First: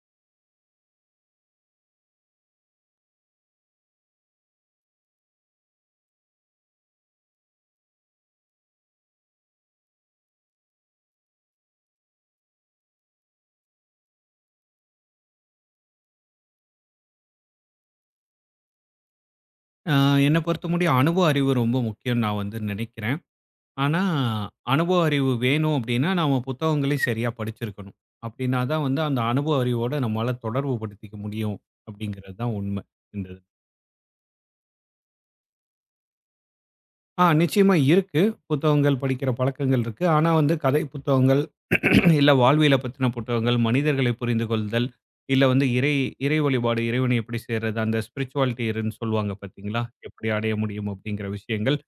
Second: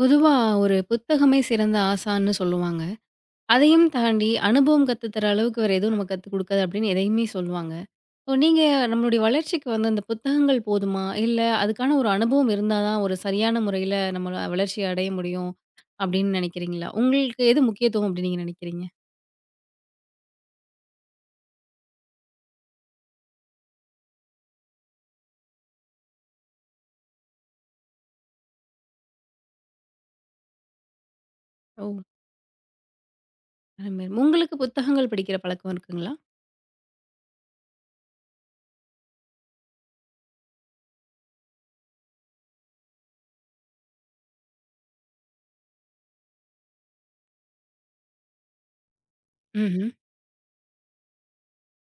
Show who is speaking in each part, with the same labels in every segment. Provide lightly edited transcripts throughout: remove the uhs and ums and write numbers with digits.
Speaker 1: பொதுவா ஒரு புத்தகமே சிறந்த ஆசான்னு சொல்லுவாங்க. அதையும் தாண்டி அனுபவம் கத்துத்தர அளவுக்கு வேற எதுவும் நமக்கு கத்துக் குடுக்காது அப்படின்னு எதையுமே சொல்லுவாங்க. இப்போ நீங்க நம்மளுடைய வளர்ச்சிக்கு வந்து அந்த புத்தகங்கள் போதுமா? இல்ல அதுக்கான ஒரு அனுபவம் இருந்தா தான் ஒரு சரியான முறையில நம்ம வளர்ச்சி அடைய முடியும் அப்படின்னு நினைக்கிறீங்களா? உங்களுக்கு எது முக்கியத்துவம் அப்படின்னு நீங்க நினைக்கிறீங்க?
Speaker 2: ஆ என்ன பொறுத்தமுடிய அனுபவ அறிவு ரொம்ப முக்கியம்னு நான் வந்து நினைக்கிறேன். ஆனா, அனுபவ அறிவு வேணும் அப்டின்னா, நாம புத்தகங்களையும் சரியா படிச்சிருக்கணும். அப்டின்னா தான் வந்து அந்த அனுபவ அறிவோட நம்மால தொடர்பு படுத்திக்க முடியும்
Speaker 1: ஓ!
Speaker 2: அப்டிங்கிறது தான் உண்ம இந்த இதுல.
Speaker 1: அருமை. உங்களுக்கு புத்தகங்கள் படிக்கிற பழக்கம் இருக்குங்களா?
Speaker 2: ஆ, நிச்சயமா இருக்கு. புத்தகங்கள் படிக்கிற பழக்கங்கள் இருக்கு. ஆனா வந்து கதை புத்தகங்கள், இல்ல வாழ்வியல பத்தின புத்தகங்கள், மனிதர்களை புரிந்து கொள்தல், இல்ல வந்து இறை இறை வழிபாடு, இறைவனை எப்படி சேர்றது, அந்த ஸ்பிரிச்சுவாலிட்டி ன்னு சொல்லுவாங்க பார்த்தீங்களா?
Speaker 1: ம்ஹ்ம்.
Speaker 2: எப்படி அடைய முடியும் அப்படிங்கிற விஷயங்கள்.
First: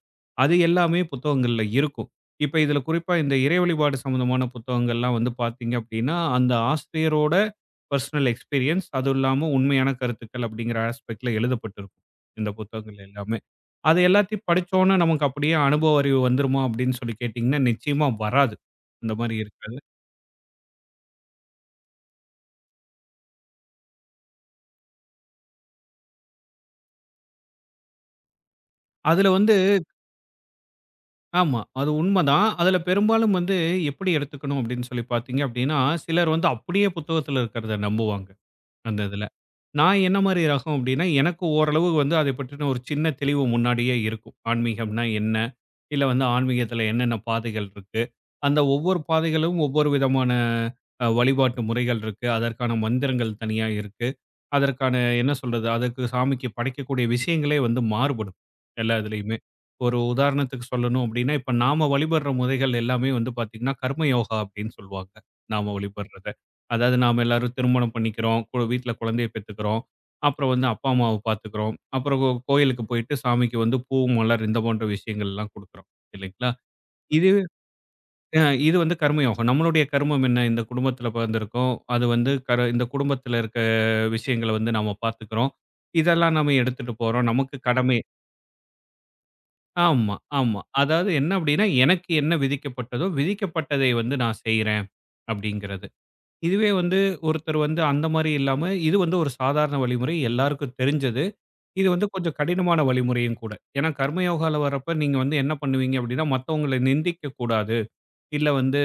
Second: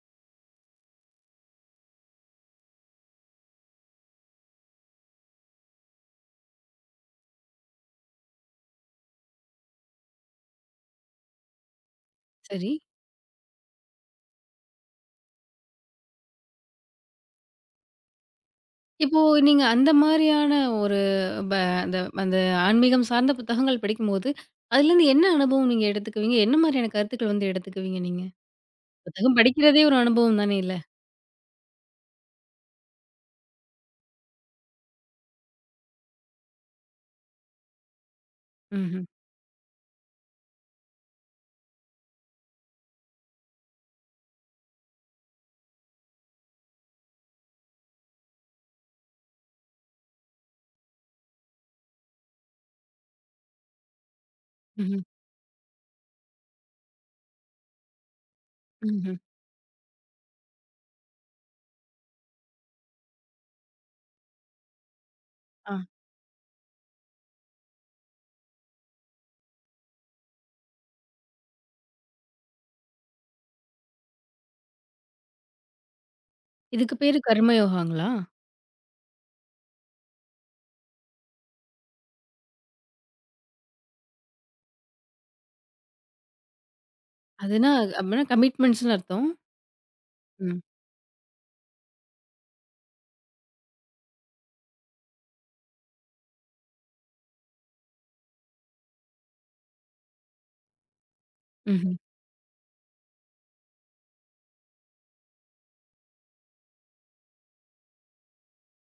Speaker 2: அது எல்லாமே புத்தகங்கள்ல இருக்கும். இப்ப இதில குறிப்பா இந்த இறை வழிபாடு சம்மந்தமான புத்தகங்கள்லாம் வந்து பார்த்தீங்க அப்படின்னா, அந்த ஆசிரியரோட பெர்சனல் எக்ஸ்பீரியன்ஸ் அதுவும் இல்லாம உண்மையான கருத்துக்கள் அப்படிங்கிற ஆஸ்பெக்ட் ல எழுதப்பட்டிருக்கும். இந்த
Speaker 1: சரி.
Speaker 2: புத்தகங்கள் எல்லாமே. அது எல்லாத்தையும் படிச்சோன்னே நமக்கு அப்படியே அனுபவ அறிவு வந்துருமா அப்படின்னு சொல்லி கேட்டீங்கன்னா, நிச்சயமா வராது. அந்த
Speaker 1: இப்போ
Speaker 2: மாரி
Speaker 1: நீங்க
Speaker 2: இருக்காது.
Speaker 1: அந்த மாதிரியான ஒரு ப அந்த அந்த ஆன்மீகம் சார்ந்த புத்தகங்கள் படிக்கும்போது, அதுலேருந்து என்ன அனுபவம் நீங்க எடுத்துக்குவீங்க? என்ன மாதிரியான கருத்துக்கள் வந்து எடுத்துக்குவீங்க நீங்க?
Speaker 2: அதுல
Speaker 1: புத்தகம்
Speaker 2: வந்து
Speaker 1: படிக்கிறதே ஒரு அனுபவம் தானே இல்ல?
Speaker 2: ஆமா. அது உண்மதான். அதுல பெரும்பாலும் வந்து எப்படி எடுத்துக்கணும் அப்படின்னு சொல்லி பார்த்தீங்க அப்படின்னா, சிலர் வந்து அப்படியே புத்தகத்துல இருக்கிறத நம்புவாங்க. அந்த
Speaker 1: ம்ஹ்ம்.
Speaker 2: இதில. நான் என்ன மாரி ரகம் அப்டின்னா, எனக்கு ஓரளவு வந்து அதை பற்றின ஒரு சின்ன தெளிவு முன்னாடியே இருக்கும். ஆன்மீகம்னா என்ன? இல்ல வந்து ஆன்மீகத்தில என்னென்ன பாதைகள் இருக்கு? அந்த ஒவ்வொரு பாதைகளும் ஒவ்வொரு விதமான வழிபாட்டு முறைகள் இருக்கு. அதற்கான மந்திரங்கள் தனியா இருக்கு. அதற்கான
Speaker 1: ம்ஹ்ம்.
Speaker 2: என்ன சொல்றது? அதற்கு சாமிக்கு படைக்கக்கூடிய விஷயங்களே வந்து மாறுபடும். எல்லா
Speaker 1: ம்ஹ்ம்.
Speaker 2: இதுலயுமே. ஒரு உதாரணத்துக்கு சொல்லணும் அப்டின்னா, இப்ப நாம வழிபடுற முறைகள் எல்லாமே வந்து பார்த்தீங்கன்னா, கர்ம யோகா அப்டின்னு சொல்லுவாங்க. நாம
Speaker 1: ஆ.
Speaker 2: வழிபடுறது. அதாவது நாம எல்லாரும் திருமணம் பண்ணிக்கிறோம். வீட்ல குழந்தைய பெத்துக்கிறோம். அப்புறம் வந்து அப்பா, அம்மாவ பார்த்துக்கிறோம். அப்புறம் கோயிலுக்கு போயிட்டு சாமிக்கு வந்து பூ, மலர் இந்த போன்ற விஷயங்கள்லாம் குடுக்குறோம். இல்லைங்களா?
Speaker 1: இதுக்கு பேரு
Speaker 2: இது
Speaker 1: கர்மயோகாங்களா?
Speaker 2: அ இது வந்து கர்மயோகம். நம்மளுடைய கர்மம் என்ன? இந்த குடும்பத்தில பிறந்திருக்கோம். அது வந்து இந்த குடும்பத்தில இருக்க விஷயங்கள வந்து நாம பார்த்துக்கிறோம். இதெல்லாம் நாம எடுத்துட்டு போறோம். நமக்கு
Speaker 1: அதுனா
Speaker 2: கடமை
Speaker 1: அப்பன்னா கமிட்மெண்ட்ஸ்ன்னு அர்த்தம்.
Speaker 2: ஆமா, ஆமா.
Speaker 1: ம்.
Speaker 2: அதாவது என்ன அப்படின்னா, எனக்கு என்ன விதிக்கப்பட்டதோ, விதிக்கப்பட்டதை வந்து நான் செய்றேன் அப்படிங்கிறது. இதுவே வந்து ஒருத்தர் வந்து அந்த மாரி இல்லாம, இது வந்து ஒரு சாதாரண வழிமுறை. எல்லாருக்கும் தெரிஞ்சது. இது
Speaker 1: ம்ஹ்ம்.
Speaker 2: வந்து கொஞ்சம் கடினமான வழிமுறையும் கூட. ஏன்னா, கர்மயோகால வரப்ப நீங்க வந்து என்ன பண்ணுவீங்க அப்டின்னா, மத்தவங்கள நிந்திக்கக் கூடாது. இல்ல வந்து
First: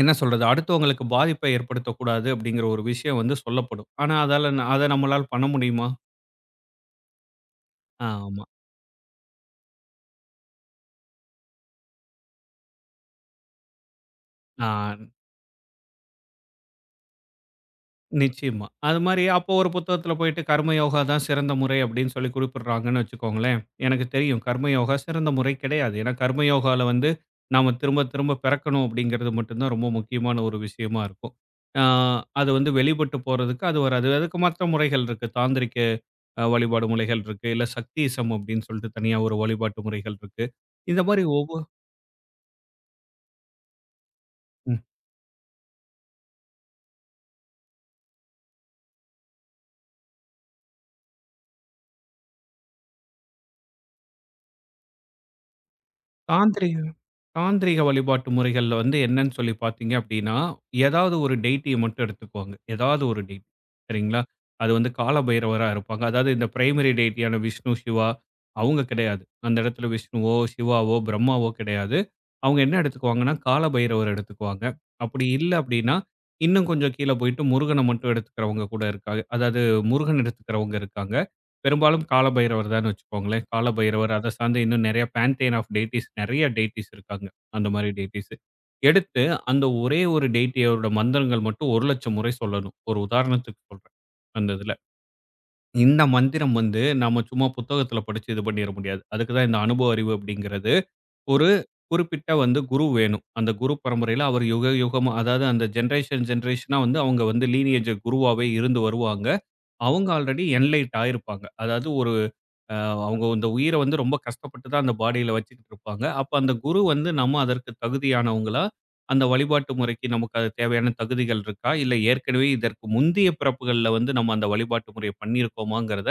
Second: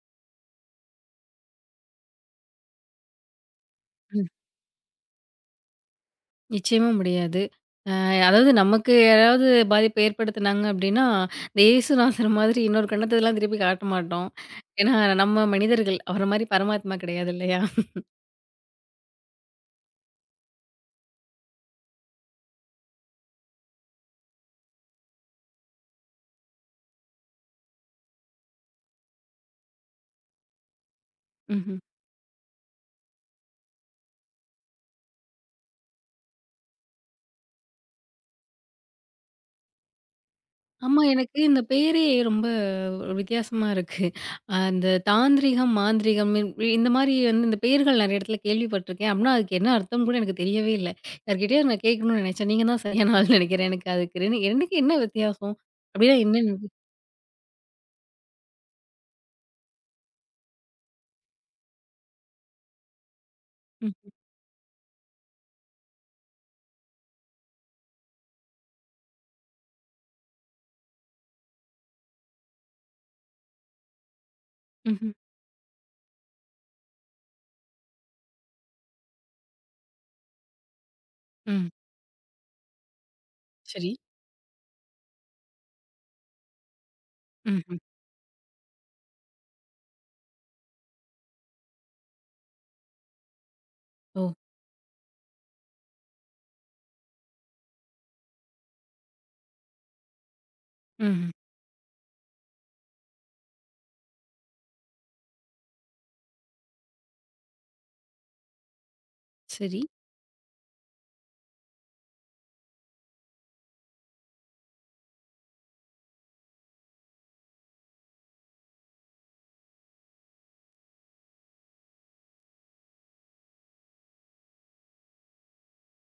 Speaker 2: என்ன சொல்றது? அடுத்தவங்களுக்கு பாதிப்ப ஏற்படுத்தக்கூடாது அப்டிங்கிற ஒரு விஷயம் வந்து சொல்லப்படும். ஆனா, அதால அத நம்மளால பண்ண முடியுமா?
Speaker 1: நிச்சயமா முடியாது. அ
Speaker 2: ஆமா.
Speaker 1: அதாவது நமக்கு யாராவது பாதிப்ப ஏற்படுத்துனாங்க அப்டின்னா, இந்த ஏசுநாதர் மாதிரி இன்னொரு கண்ணத்தலாம் திருப்பி காட்ட மாட்டோம்.
Speaker 2: ஆ.
Speaker 1: ஏன்னா நம்ம மனிதர்கள். அவர மாரி பரமாத்மா கிடையாது இல்லையா?
Speaker 2: நிச்சயமா. அது மாரி அப்போ ஒரு புத்தகத்துல போயிட்டு கர்ம யோகா தான் சிறந்த முறை அப்படின்னு சொல்லி குறிப்பிடுறாங்கன்னு வச்சுக்கோங்களேன். எனக்கு தெரியும் கர்ம யோகா சிறந்த முறை கிடையாது. ஏன்னா கர்ம யோகால வந்து நாம திரும்ப திரும்ப பிறக்கணும் அப்படிங்கிறது மட்டும் தான் ரொம்ப முக்கியமான ஒரு விஷயமா இருக்கும்.
Speaker 1: ம்ஹ்ம்.
Speaker 2: ஆ அது வந்து வெளிப்பட்டு போறதுக்கு அது வராது. அதுக்கு மற்ற முறைகள் இருக்கு. தாந்திரிக்க வழிபாடு முறைகள் இருக்கு. இல்ல சக்தியிசம் அப்படின்னு சொல்லிட்டு தனியா ஒரு வழிபாட்டு முறைகள் இருக்கு. இந்த
Speaker 1: ஆமா,
Speaker 2: மாரி
Speaker 1: எனக்கு
Speaker 2: ஒ
Speaker 1: இந்த பேரே ரொம்ப ஒரு வித்தியாசமா இருக்கு.
Speaker 2: ம்
Speaker 1: அந்த தாந்திரீகம், மாந்திரீகம் இந்த மாரி வந்து இந்த பெயர்கள் நெறைய இடத்துல கேள்விப்பட்டுருக்கேன். அப்படின்னா அதுக்கு என்ன அர்த்தம் கூட எனக்கு தெரியவே இல்ல. யார்கிட்டயோ நான் கேட்கணும்னு நெனைச்சேன். நீங்க தான் சரியான ஆள்ன்னு நெனைக்கிறேன். எனக்கு அதுக்கு எனக்கு என்ன வித்தியாசம்? அப்படின்னா
Speaker 2: தாந்திரி
Speaker 1: என்னன்னு
Speaker 2: தாந்திரீக வழிபாட்டு முறைகள்ல வந்து என்னன்னு சொல்லி பார்த்தீங்க அப்படின்னா, ஏதாவது ஒரு டெய்ட்டிய மட்டும் எடுத்துக்குவாங்க. ஏதாவது ஒரு டெய்ட்டி
Speaker 1: ம்,
Speaker 2: சரிங்களா? அது வந்து கால பைரவரா இருப்பாங்க. அதாவது இந்த பிரைமரி டெய்ட்டியான விஷ்ணு, சிவா அவங்க கிடையாது. அந்த இடத்துல விஷ்ணுவோ, சிவாவோ, பிரம்மாவோ கிடையாது. அவங்க என்ன எடுத்துக்குவாங்கன்னா, கால பைரவர் எடுத்துக்குவாங்க.
Speaker 1: ம்ஹ்ம்,
Speaker 2: அப்படி இல்ல அப்படின்னா, இன்னும் கொஞ்சம் கீழ போயிட்டு முருகன மட்டும் எடுத்துக்கிறவங்க கூட இருக்காங்க. அதாவது முருகன் எடுத்துக்கிறவங்க இருக்காங்க.
Speaker 1: ம்.
Speaker 2: பெரும்பாலும் கால பைரவர் தான்னு வச்சுக்கோங்களேன். கால
Speaker 1: சரி.
Speaker 2: பைரவர், அதை சார்ந்து இன்னும் நெறைய பேன்தேன் ஆஃப் டெய்ட்டீஸ் நெறைய டெய்ட்டீஸ் இருக்காங்க. அந்த
Speaker 1: ம்ஹ்ம்.
Speaker 2: மாரி டெய்டீஸு. எடுத்து அந்த ஒரே ஒரு டெய்டியோட மந்திரங்கள் மட்டும் 1,00,000 முறை சொல்லணும். ஒரு உதாரணத்துக்கு சொல்றேன்.
Speaker 1: ஓ!
Speaker 2: அந்த இதுல. இந்த மந்திரம் வந்து நாம சும்மா புத்தகத்துல படிச்சு இது பண்ணிற முடியாது. அதுக்கு தான் இந்த அனுபவ அறிவு அப்படிங்கிறது.
Speaker 1: ம்ஹ்ம்.
Speaker 2: ஒரு குறிப்பிட்ட வந்து குரு வேணும். அந்த குரு பரம்பரையில அவர் யுக யுகமா அதாவது அந்த ஜெனரேஷன் ஜெனரேஷனா வந்து அவங்க வந்து லீனியேஜ் குருவாவே இருந்து வருவாங்க.
Speaker 1: சரி.
Speaker 2: அவங்க ஆல்ரெடி என்லைட் ஆயிருப்பாங்க. அதாவது ஒரு அ அவங்க இந்த உயிர வந்து ரொம்ப கஷ்டப்பட்டு தான் அந்த பாடியில வச்சுக்கிட்டு இருப்பாங்க. அப்ப அந்த குரு வந்து நம்ம அதற்கு தகுதியானவங்களா? அந்த வழிபாட்டு முறைக்கு நமக்கு அது தேவையான தகுதிகள் இருக்கா? இல்ல ஏற்கனவே இதற்கு முந்தைய பிறப்புகள்ல வந்து நம்ம அந்த வழிபாட்டு முறைய பண்ணியிருக்கோமாங்கிறத,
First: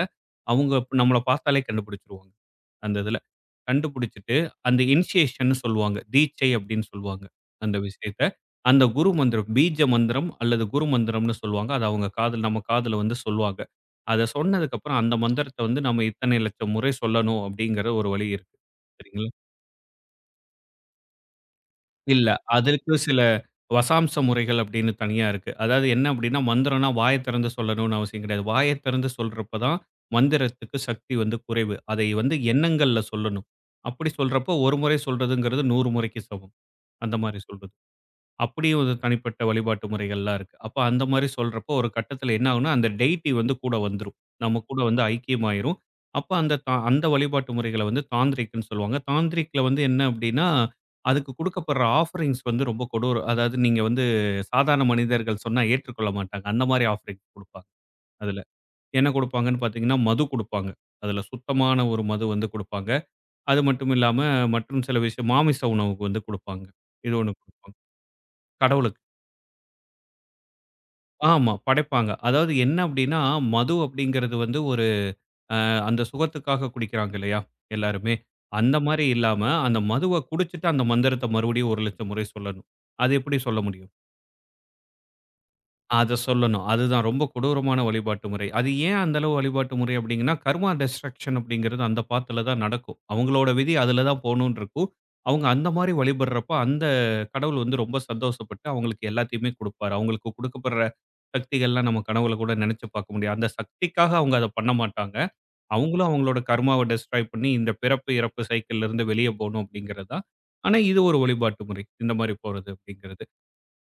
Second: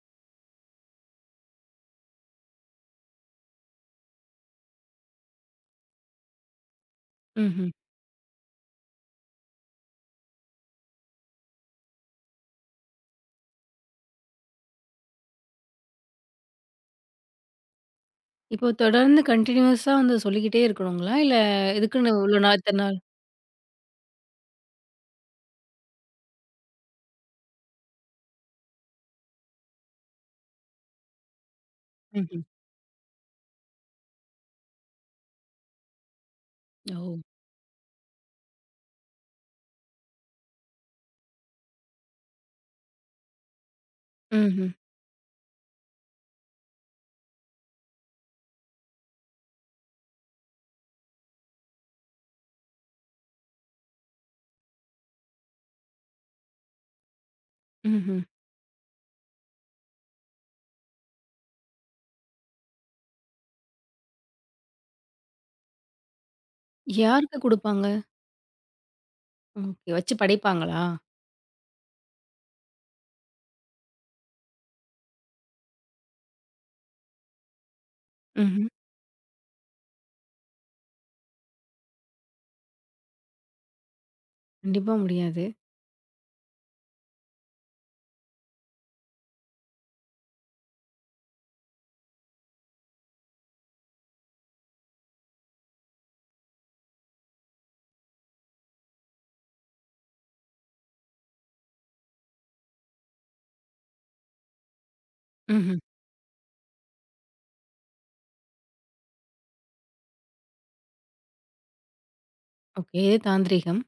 Speaker 2: அவங்க நம்மள பார்த்தாலே கண்டுபிடிச்சுருவாங்க. அந்த இதுல. கண்டுபிடிச்சுட்டு, அந்த இனிஷியேஷன்னு சொல்லுவாங்க. தீட்சை அப்படின்னு சொல்லுவாங்க.
Speaker 1: ம்ஹ்ம்.
Speaker 2: அந்த விஷயத்த. அந்த குரு மந்திரம், பீஜ மந்திரம் அல்லது குரு மந்திரம்ன்னு சொல்லுவாங்க. அது அவங்க காதுல நம்ம காதுல வந்து சொல்லுவாங்க. அத சொன்னதுக்கப்புறம் அந்த மந்திரத்த வந்து நம்ம இத்தனை லட்சம் முறை சொல்லணும் அப்படிங்கிற ஒரு வழி இருக்கு.
Speaker 1: இப்போ தொடர்ந்து
Speaker 2: சரிங்களா?
Speaker 1: கன்டினியூஸா வந்து சொல்லிக்கிட்டே இருக்கணுங்களா? இல்ல இதுக்குன்னு
Speaker 2: இல்ல.
Speaker 1: இவ்வளோ நாள் இத்தன
Speaker 2: அதற்கு
Speaker 1: நாள்
Speaker 2: சில வசாம்ச முறைகள் அப்படின்னு தனியா இருக்கு. அதாவது என்ன அப்படின்னா, மந்திரம்னா வாய திறந்து சொல்லணும்னு அவசியம் கிடையாது. வாய திறந்து சொல்றப்ப தான் மந்திரத்துக்கு சக்தி வந்து குறைவு. அதை வந்து
Speaker 1: ம்ஹ்ம்.
Speaker 2: எண்ணங்கள்ல சொல்லணும். அப்படி சொல்றப்போ, ஒரு முறை சொல்றதுங்கிறது 100 முறைக்கு சமம். அந்த
Speaker 1: ஓ!
Speaker 2: மாரி சொல்றது. அப்படியே ஒரு தனிப்பட்ட வழிபாட்டு முறைகள்லாம் இருக்கு. அப்ப அந்த மாரி சொல்றப்போ, ஒரு கட்டத்தில என்ன ஆகும்னா, அந்த டெய்டி வந்து கூட வந்துரும். நம்ம
Speaker 1: ம்ஹ்ம்,
Speaker 2: கூட வந்து ஐக்கியமாயிரும். அப்ப அந்த வழிபாட்டு முறைகள வந்து தாந்திரீக்ன்னு சொல்லுவாங்க. தாந்திரீக்ல வந்து என்ன அப்டின்னா, அதுக்கு குடுக்கப்படுற ஆஃபரிங்ஸ் வந்து ரொம்ப கொடூரம். அதாவது நீங்க வந்து சாதாரண மனிதர்கள் சொன்னா ஏற்றுக்கொள்ள மாட்டாங்க. அந்த மாரி ஆஃபரிங் குடுப்பாங்க
Speaker 1: ம்ஹ்ம்.
Speaker 2: அதுல. என்ன குடுப்பாங்கன்னு பார்த்தீங்கன்னா, மது குடுப்பாங்க. அதுல சுத்தமான ஒரு மது வந்து குடுப்பாங்க. அது மட்டும் இல்லாம மற்றும் சில விஷயம் மாமிச உணவுக்கு வந்து குடுப்பாங்க. இது ஒண்ணு
Speaker 1: யாருக்கு
Speaker 2: குடுப்பாங்க.
Speaker 1: குடுப்பாங்க?
Speaker 2: கடவுளுக்கு.
Speaker 1: ஓகே. வச்சு படைப்பாங்களா?
Speaker 2: ஆமா, படைப்பாங்க. அதாவது என்ன அப்டின்னா, மது அப்டிங்கிறது வந்து ஒரு அ அந்த சுகத்துக்காக குடிக்கிறாங்க இல்லையா? எல்லாருமே.
Speaker 1: ம்ஹ்ம்.
Speaker 2: அந்த மாரி இல்லாம, அந்த மதுவ குடிச்சிட்டு அந்த மந்திரத்த மறுபடியும் 1,00,000 முறை சொல்லணும். அது எப்படி சொல்ல முடியும்?
Speaker 1: கண்டிப்பா முடியாது.
Speaker 2: அத சொல்லணும். அதுதான் ரொம்ப கொடூரமான வழிபாட்டு முறை. அது ஏன் அந்த அளவு வழிபாட்டு முறை அப்டிங்கன்னா, கர்மா டிஸ்ட்ரக்ஷன் அப்படிங்கிறது அந்த பாத்துல தான் நடக்கும். அவங்களோட விதி அதுல தான் போகணும்னு இருக்கும். அவங்க அந்த மாரி வழிபடுறப்போ, அந்த கடவுள் வந்து ரொம்ப சந்தோஷப்பட்டு அவங்களுக்கு எல்லாத்தையுமே குடுப்பாரு. அவங்களுக்கு குடுக்கப்படுற சக்திகள்லாம் நம்ம கனவுல கூட நெனச்சு பார்க்க முடியாது. அந்த சக்திக்காக அவங்க அத பண்ண மாட்டாங்க.
Speaker 1: ம்ஹ்ம்.
Speaker 2: அவங்களும் அவங்களோட கர்மாவ டெஸ்ட்ராய் பண்ணி இந்த பிறப்பு, இறப்பு சைக்கிள்ல இருந்து வெளிய போணும் அப்படிங்கிறது தான். ஆனா, இது ஒரு வழிபாட்டு முறை. இந்த மாரி போறது
Speaker 1: ஓகே. இது
Speaker 2: அப்படிங்கிறது.
Speaker 1: தாந்திரீகம்.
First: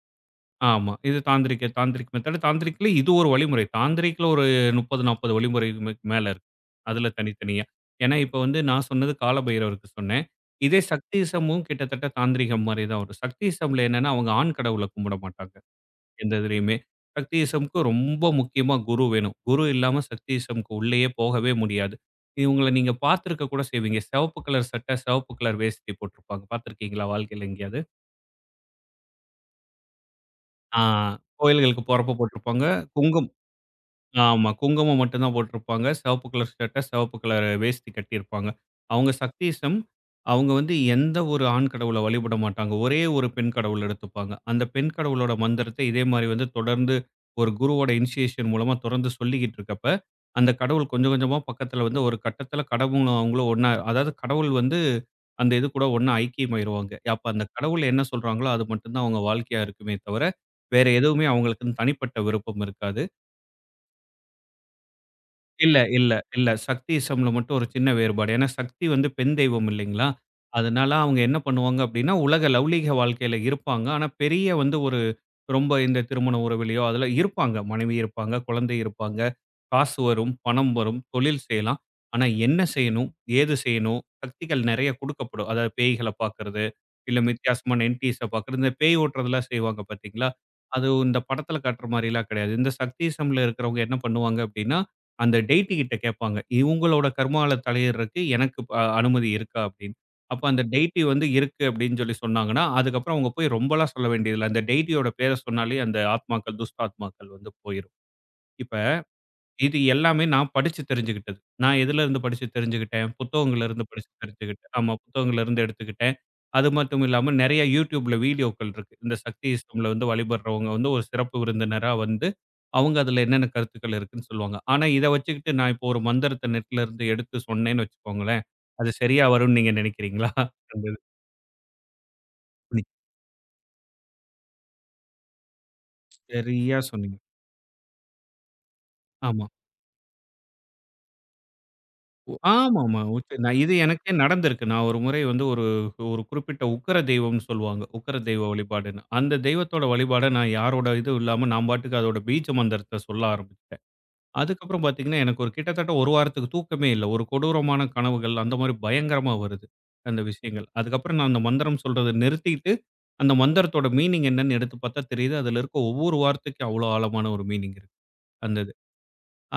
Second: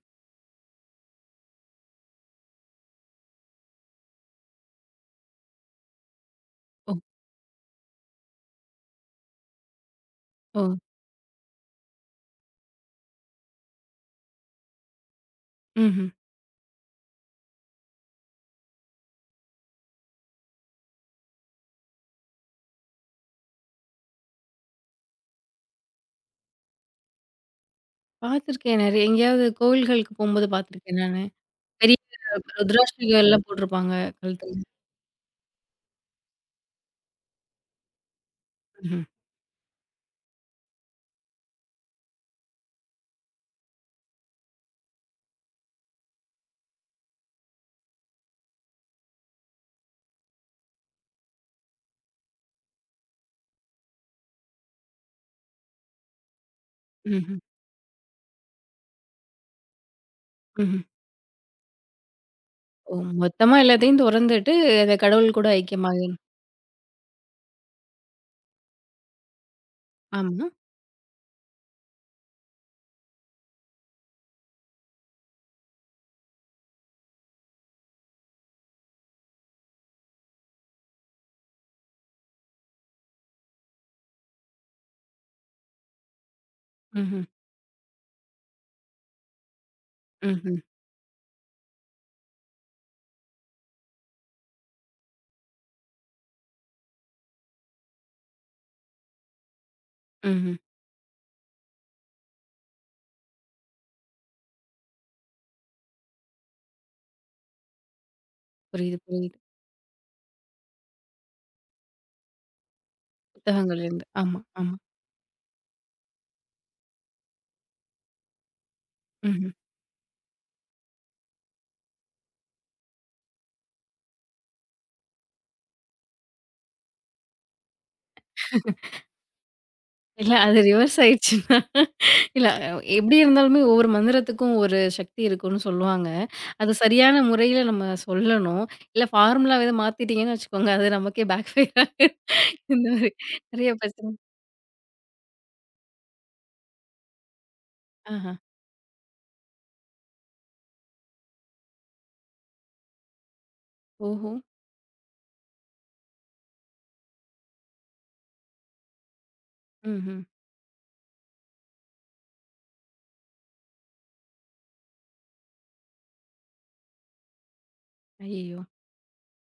Speaker 2: ஆமா. இது தாந்திரிக் தாந்திரிக் மெத்தட். தாந்திரிக்ல இது ஒரு வழிமுறை. தாந்திரிக்ல ஒரு 30, 40 வழிமுறைக்கு மேல இருக்கு.
Speaker 1: ஓ!
Speaker 2: அதுல தனித்தனியா. ஏன்னா, இப்ப வந்து நான் சொன்னது காலபைரவருக்கு சொன்னேன்.
Speaker 1: ஓ!
Speaker 2: இதே சக்தியிசமும் கிட்டத்தட்ட தாந்திரிகம் மாரி தான் வரும். சக்தியிசம்ல என்னன்னா, அவங்க ஆண் கடவுள கும்பிட மாட்டாங்க.
Speaker 1: ம்ஹ்ம்.
Speaker 2: எந்த இதுலயுமே. சக்தியிசம்க்கு ரொம்ப முக்கியமா குரு வேணும். குரு இல்லாம சக்தியிசம்க்கு உள்ளயே போகவே முடியாது. இவங்கள நீங்க பார்த்திருக்க கூட செய்வீங்க. சிவப்பு கலர் சட்டை, சிவப்பு கலர் வேஷ்டி போட்டிருப்பாங்க. பார்த்திருக்கீங்களா வாழ்க்கையில எங்கேயாவது?
Speaker 1: பார்த்துருக்கேன் நெறைய எங்கேயாவது கோவில்களுக்கு போம்போது
Speaker 2: ஆ,
Speaker 1: பார்த்துருக்கேன் நானு.
Speaker 2: கோயில்களுக்கு
Speaker 1: பெரிய
Speaker 2: போறப்ப போட்டிருப்பாங்க.
Speaker 1: ருத்ராட்சகம்
Speaker 2: குங்கும்
Speaker 1: எல்லாம் போட்டிருப்பாங்க
Speaker 2: ஆமா.
Speaker 1: கழுத்துல.
Speaker 2: குங்குமம் மட்டும் தான் போட்டிருப்பாங்க. சிவப்பு கலர் ஷர்ட்ட, சிவப்பு கலர் வேஷ்டி கட்டியிருப்பாங்க.
Speaker 1: ம்ஹ்ம்.
Speaker 2: அவங்க சக்தியிசம். அவங்க வந்து எந்த ஒரு ஆண் கடவுள வழிபட மாட்டாங்க. ஒரே ஒரு பெண் கடவுள் எடுத்துப்பாங்க. அந்த பெண் கடவுளோட மந்திரத்த இதே மாரி வந்து தொடர்ந்து ஒரு குருவோட இனிஷியேஷன் மூலமா தொடர்ந்து சொல்லிக்கிட்டு இருக்கப்ப, அந்த கடவுள் கொஞ்சம் கொஞ்சமா பக்கத்துல வந்து ஒரு கட்டத்துல கடவுளும் அவங்களும் ஒண்ணா அதாவது கடவுள் வந்து அந்த இது கூட ஒண்ணா ஐக்கியமாயிருவாங்க. அப்ப
Speaker 1: ம்ஹ்ம்.
Speaker 2: அந்த கடவுள் என்ன சொல்றாங்களோ, அது மட்டும் தான் அவங்க வாழ்க்கையா இருக்குமே தவிர,
Speaker 1: ம்ஹ்ம்.
Speaker 2: வேற எதுவுமே அவங்களுக்குன்னு தனிப்பட்ட விருப்பம்
Speaker 1: ஓ!
Speaker 2: இருக்காது.
Speaker 1: மொத்தமா எல்லாத்தையும் தொறந்துட்டு அத கடவுள் கூட
Speaker 2: இல்ல,
Speaker 1: ஐக்கியமாகி
Speaker 2: இல்ல, இல்ல. சக்தியிசம்ல மட்டும் ஒரு சின்ன வேறுபாடு. ஏன்னா சக்தி வந்து பெண் தெய்வம் இல்லைங்களா?
Speaker 1: ஆமா.
Speaker 2: அதனால அவங்க என்ன பண்ணுவாங்க அப்படின்னா, உலக லௌகீக வாழ்க்கையில இருப்பாங்க. ஆனா பெரிய வந்து ஒரு ரொம்ப இந்த திருமண உறவிலயோ அதில இருப்பாங்க. மனைவி இருப்பாங்க, குழந்தை இருப்பாங்க. காசு வரும், பணம் வரும், தொழில் செய்யலாம். ஆனா என்ன செய்யணும்? ஏது செய்யணும்? சக்திகள் நெறைய குடுக்கப்படும். அதாவது பேய்கள பார்க்கறது, இல்ல
Speaker 1: ம்ஹ்ம்.
Speaker 2: வித்தியாசமான என்டிஸ பார்க்கறது, இந்த பேய் ஓட்டுறதெல்லாம் செய்வாங்க பார்த்தீங்களா?
Speaker 1: ம்ஹ்ம்.
Speaker 2: அது இந்த படத்தில காட்டுற மாரிலாம் கிடையாது. இந்த சக்திசம்ல இருக்கிறவங்க என்ன பண்ணுவாங்க அப்டின்னா, அந்த டெய்டி கிட்ட கேட்பாங்க. இவங்களோட கர்மால தலையிடுறக்கு எனக்கு அனுமதி இருக்கா? அப்டின்னு. அப்ப
Speaker 1: ம்ஹ்ம்.
Speaker 2: அந்த டெய்டி வந்து இருக்கு அப்படின்னு சொல்லி சொன்னாங்கன்னா, அதுக்கப்புறம் அவங்க போய் ரொம்பலாம் சொல்ல வேண்டியதில்ல. அந்த டெய்டியோட பேர சொன்னாலே அந்த ஆத்மாக்கள், துஷ்ட ஆத்மாக்கள் வந்து போயிரும். இப்ப
Speaker 1: புரியுது, புரியுது.
Speaker 2: இது எல்லாமே நான் படிச்சு தெரிஞ்சுக்கிட்டது. நான் எதுலருந்து படிச்சு தெரிஞ்சுக்கிட்டேன்? புத்தகங்கள்லருந்து
Speaker 1: புத்தகங்கள்லேருந்து.
Speaker 2: படிச்சு
Speaker 1: ஆமா,
Speaker 2: தெரிஞ்சுக்கிட்டேன்.
Speaker 1: ஆமா.
Speaker 2: ஆமா, புத்தகங்கள்லருந்து எடுத்துக்கிட்டேன். அது மட்டும் இல்லாம நெறைய YouTubeல வீடியோக்கள் இருக்கு. இந்த சக்தி
Speaker 1: ம்ஹ்ம்.
Speaker 2: இஸ்டம்ல வந்து வழிபடுறவங்க வந்து ஒரு சிறப்பு விருந்தினரா வந்து, அவங்க அதுல என்னென்ன கருத்துக்கள் இருக்குன்னு சொல்லுவாங்க. ஆனா, இத வச்சுக்கிட்டு நான் இப்போ ஒரு மந்திரத்த நெட்லருந்து எடுத்து சொன்னேன்னு வச்சுக்கோங்களேன், அது சரியா வரும்னு நீங்க நினைக்கிறீங்களா?
Speaker 1: இல்ல அது ரிவர்ஸ் ஆயிடுச்சுன்னா இல்ல
Speaker 2: ம்.
Speaker 1: எப்படி இருந்தாலுமே ஒவ்வொரு மந்திரத்துக்கும் ஒரு சக்தி இருக்கும்னு சொல்லுவாங்க. அது
Speaker 2: சரியா சொன்னீங்க.
Speaker 1: சரியான முறையில நம்ம சொல்லணும். இல்ல
Speaker 2: ஆமா.
Speaker 1: ஃபார்முலாவ எதா மாத்திட்டீங்கன்னு வச்சுக்கோங்க, அது நமக்கே பேக் ஃபயர் ஆயிரும். இந்த
Speaker 2: ஆமாமா.
Speaker 1: மாரி
Speaker 2: நான் இது
Speaker 1: நெறைய
Speaker 2: எனக்கே
Speaker 1: பிரச்சனை.
Speaker 2: நடந்திருக்கு. நான் ஒரு முறை வந்து ஒரு ஒரு குறிப்பிட்ட உக்கிர தெய்வம்னு சொல்லுவாங்க. உக்கிர
Speaker 1: ஆஹா.
Speaker 2: தெய்வ வழிபாடுன்னு. அந்த தெய்வத்தோட வழிபாட நான் யாரோட இதுவும் இல்லாம நான் பாட்டுக்கு அதோட பீஜ மந்திரத்த சொல்ல ஆரம்பிச்சுட்டேன்.
Speaker 1: ஓஹோ!
Speaker 2: அதுக்கப்புறம் பார்த்தீங்கன்னா, எனக்கு ஒரு கிட்டத்தட்ட 1 வாரத்துக்கு தூக்கமே இல்ல. ஒரு கொடூரமான கனவுகள் அந்த மாரி பயங்கரமா வருது.
Speaker 1: ம்ஹ்ம்.
Speaker 2: அந்த விஷயங்கள். அதுக்கப்புறம் நான் அந்த மந்திரம் சொல்றத நிறுத்திட்டு, அந்த மந்திரத்தோட மீனிங் என்னன்னு எடுத்து பார்த்தா தெரியுது. அதுல இருக்க ஒவ்வொரு வார்த்தைக்கும் அவ்வளோ ஆழமான ஒரு மீனிங் இருக்கு. அந்த
Speaker 1: ஐயய்யோ!
Speaker 2: இது.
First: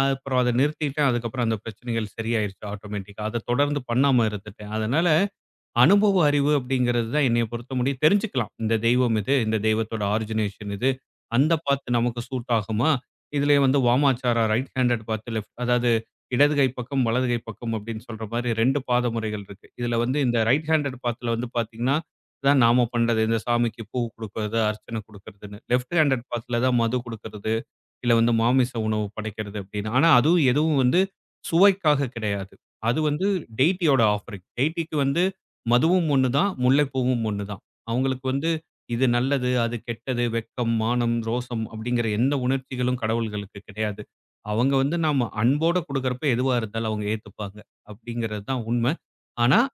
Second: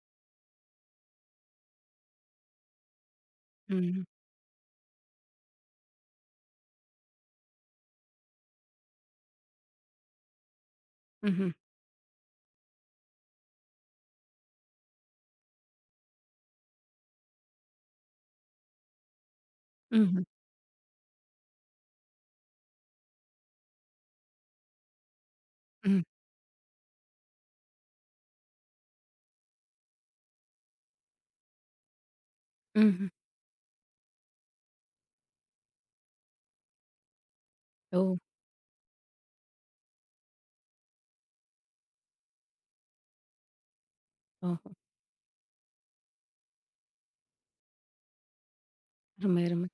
Speaker 2: அப்புறம் அத நிறுத்திட்டேன். அதுக்கப்புறம் அந்த பிரச்சனைகள் சரியாயிருச்சு ஆட்டோமேட்டிக்கா. அத தொடர்ந்து
Speaker 1: ம்.
Speaker 2: பண்ணாம இருந்துட்டேன். அதனால அனுபவ அறிவு அப்படிங்கிறது தான் என்னைய பொறுத்தமுடிய தெரிஞ்சுக்கலாம். இந்த தெய்வம் இது, இந்த தெய்வத்தோட ஆரிஜினேஷன் இது.
Speaker 1: ம்ஹ்ம்.
Speaker 2: அந்த பாத்து நமக்கு சூட் ஆகுமா? இதுலயே வந்து வாமாச்சாரா ரைட் ஹேண்டட் பாத்து லெஃப்ட் அதாவது இடது கை பக்கம், வலது கை பக்கம் அப்படின்னு சொல்ற மாரி 2 பாத முறைகள் இருக்கு. இதுல வந்து
Speaker 1: ம்ஹ்ம்.
Speaker 2: இந்த ரைட் ஹேண்டட் பாத்ல வந்து பாத்தீங்கன்னா, தான் நாம பண்றது. இந்த சாமிக்கு பூ குடுக்குறது, அர்ச்சனை குடுக்குறதுன்னு. லெஃப்ட்
Speaker 1: ம்ஹ்ம்.
Speaker 2: ஹேண்டட் பாத்ல தான் மது குடுக்குறது. இல்ல வந்து மாமிச உணவு படைக்கிறது அப்படின்னு. ஆனா அதுவும் எதுவும் வந்து சுவைக்காக கிடையாது.
Speaker 1: ம்.
Speaker 2: அது
Speaker 1: ம்ஹ்ம்.
Speaker 2: வந்து டெய்டியோட ஆஃபரிங். டெய்டிக்கு வந்து மதுவும் ஒண்ணு தான், முல்லைப்பூவும் ஒண்ணு தான்.
Speaker 1: ஓ!
Speaker 2: அவங்களுக்கு வந்து இது நல்லது, அது கெட்டது, வெட்கம், மானம், ரோசம் அப்படிங்கிற எந்த உணர்ச்சிகளும் கடவுள்களுக்கு கிடையாது.
Speaker 1: ஓஹோ!
Speaker 2: அவங்க வந்து நாம அன்போட குடுக்குறப்ப எதுவா இருந்தாலும் அவங்க ஏத்துப்பாங்க அப்படிங்கிறது தான் உண்மை.
Speaker 1: அருமை,
Speaker 2: ஆனா
Speaker 1: அருமை.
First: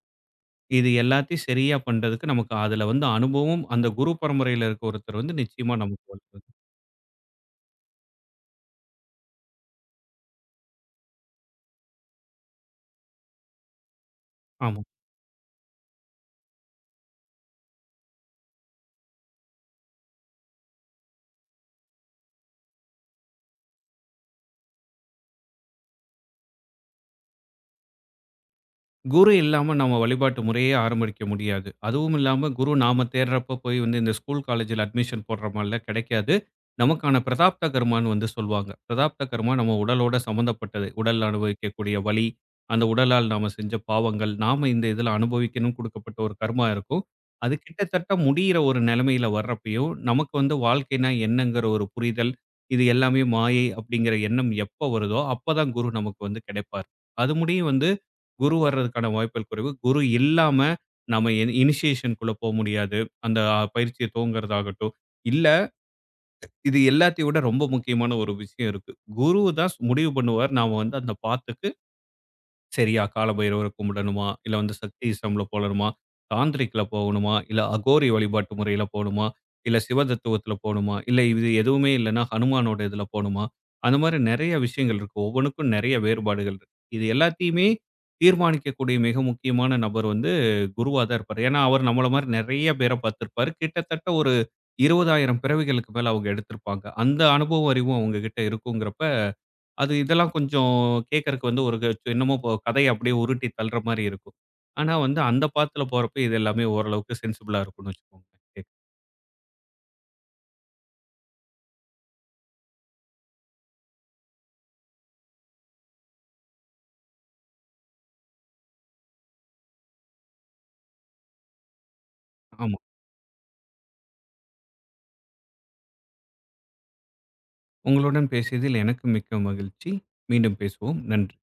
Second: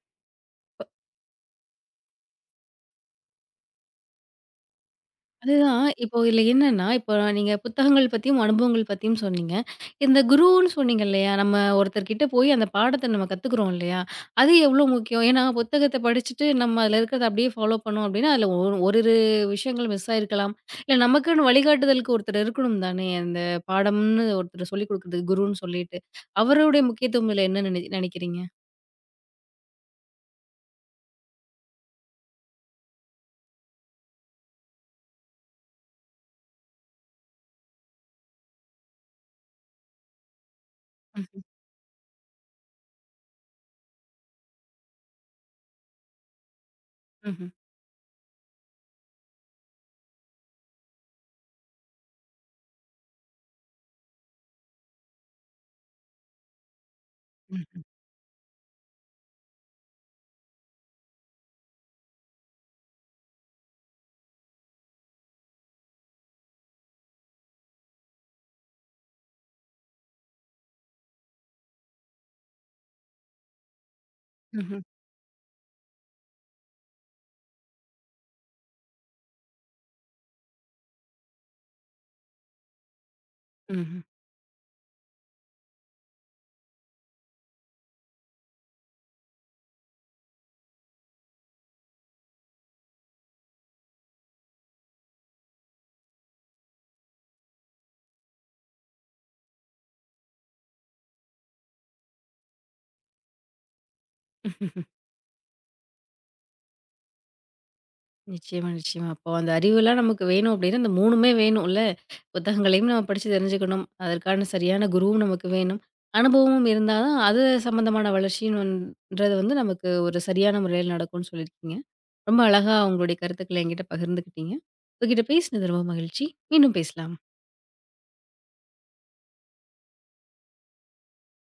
Speaker 2: இது எல்லாத்தையும் சரியா பண்றதுக்கு நமக்கு அதுல வந்து அனுபவம் அந்த குரு பரம்பரையில இருக்க ஒருத்தர் வந்து நிச்சயமா
Speaker 1: அதுதான்.
Speaker 2: நமக்கு
Speaker 1: இப்போ
Speaker 2: வந்து-
Speaker 1: இதுல என்னன்னா, இப்போ நீங்க புத்தகங்கள் பத்தியும், அனுபவங்கள் பத்தியும் சொன்னீங்க. இந்த குருன்னு சொன்னீங்க இல்லையா? நம்ம ஒருத்தர்கிட்ட போய் அந்த பாடத்த நம்ம கத்துக்குறோம் இல்லையா? அது
Speaker 2: ஆமா.
Speaker 1: எவ்ளோ முக்கியம்? ஏன்னா, புத்தகத்த படிச்சுட்டு நம்ம அதுல இருக்கிறத அப்படியே ஃபாலோ பண்ணோம் அப்படின்னா, அதுல ஒரு ஓரிரு விஷயங்கள் மிஸ் ஆயிருக்கலாம். இல்ல நமக்குன்னு வழிகாட்டுதலுக்கு ஒருத்தர் இருக்கணும் தானே? அந்த பாடம்னு ஒருத்தர் சொல்லிக் குடுக்குறதுக்கு குருன்னு சொல்லிட்டு. அவருடைய முக்கியத்துவம் இதுல என்ன நினைக்கிறீங்க?
Speaker 2: குரு இல்லாம நம்ம வழிபாட்டு முறையே ஆரம்பிக்க முடியாது. அதுவும் இல்லாம குரு நாம தேடுறப்ப போய் வந்து இந்த ஸ்கூல், காலேஜ்ல அட்மிஷன் போடுற மாரிலாம் கிடைக்காது. நமக்கான பிரதாப்த கர்மான்னு வந்து சொல்வாங்க. பிரதாப்த கர்மா நம்ம உடலோட சம்மந்தப்பட்டது. உடல்
Speaker 1: ம்ஹ்ம்.
Speaker 2: அனுபவிக்கக்கூடிய வலி, அந்த உடலால் நாம செஞ்ச பாவங்கள், நாம இந்த இதில அனுபவிக்கணும்னு குடுக்கப்பட்ட ஒரு கர்மா இருக்கும்.
Speaker 1: ம்ஹ்ம்.
Speaker 2: அது கிட்டத்தட்ட முடியிற ஒரு நிலைமையில வர்றப்பயும், நமக்கு வந்து வாழ்க்கைனா என்னங்கிற ஒரு புரிதல், இது எல்லாமே மாயை அப்படிங்கிற எண்ணம் எப்ப வருதோ, அப்ப தான் குரு நமக்கு வந்து கிடைப்பார். அது முடியும் வந்து குரு வர்றதுக்கான வாய்ப்புகள் குறைவு. குரு இல்லாம நம்ம இனி இனிஷியேஷன்க்குள்ள முடியாது. அந்த பயிற்சிய துவங்குறதாகட்டும். இல்ல இது எல்லாத்தையும் விட ரொம்ப முக்கியமான ஒரு விஷயம் இருக்கு. குரு தான் முடிவு பண்ணுவார். நாம வந்து அந்த பாத்துக்கு சரியா காலபைரவர கும்பிடணுமா? இல்ல வந்து
Speaker 1: ம்ஹ்ம்.
Speaker 2: சக்தி ஈஸ்வரம்ல போடணுமா? தாந்திரிக்ல போகணுமா? இல்ல அகோரி வழிபாட்டு முறையில போணுமா? இல்ல சிவ தத்துவத்துல போணுமா? இல்ல இது எதுவுமே இல்லன்னா ஹனுமானோட இதுல போணுமா? அந்த
Speaker 1: ம்ஹ்ம்.
Speaker 2: மாரி நெறைய விஷயங்கள் இருக்கு. ஒவ்வொன்னுக்கும் நெறைய வேறுபாடுகள் இருக்கு. இது எல்லாத்தையுமே தீர்மானிக்கக்கூடிய மிக முக்கியமான நபர் வந்து குருவா தான் இருப்பாரு. ஏன்னா, அவர் நம்மள மாரி நெறைய பேர பார்த்திருப்பாரு. கிட்டத்தட்ட ஒரு 20,000 பிறவிகளுக்கு மேல அவங்க எடுத்திருப்பாங்க. அந்த அனுபவ அறிவும் அவங்க கிட்ட இருக்குங்கிறப்ப அது இதெல்லாம் கொஞ்சம் கேட்கறக்கு வந்து ஒரு என்னமோ இப்போ கதைய அப்படியே உருட்டி தள்ளுற மாரி இருக்கும்.
Speaker 1: ம்ஹ்ம்.
Speaker 2: ஆனா வந்து அந்த பாத்துல போறப்ப இது எல்லாமே ஓரளவுக்கு சென்சிபிளா இருக்கும்னு வச்சுக்கோங்க.
Speaker 1: நிச்சயமா, நிச்சயமா. அப்போ அந்த அறிவுலாம் நமக்கு வேணும் அப்படின்னா, இந்த 3மே வேணும்ல? புத்தகங்களையும் நம்ம படிச்சு தெரிஞ்சுக்கணும். அதற்கான சரியான குருவும் நமக்கு வேணும். அனுபவமும் இருந்தா தான் அது சம்மந்தமான வளர்ச்சின்னு வன்றது வந்து நமக்கு ஒரு சரியான முறையில நடக்கும்னு சொல்லியிருக்கீங்க. ரொம்ப அழகா
Speaker 2: ஆமா.
Speaker 1: உங்களுடைய கருத்துக்கள என்கிட்ட பகிர்ந்துக்கிட்டீங்க. உங்ககிட்ட பேசினது ரொம்ப மகிழ்ச்சி. மீண்டும் பேசலாம்.
Speaker 2: உங்களுடன் பேசியதில் எனக்கு மிக்க மகிழ்ச்சி. மீண்டும் பேசுவோம். நன்றி.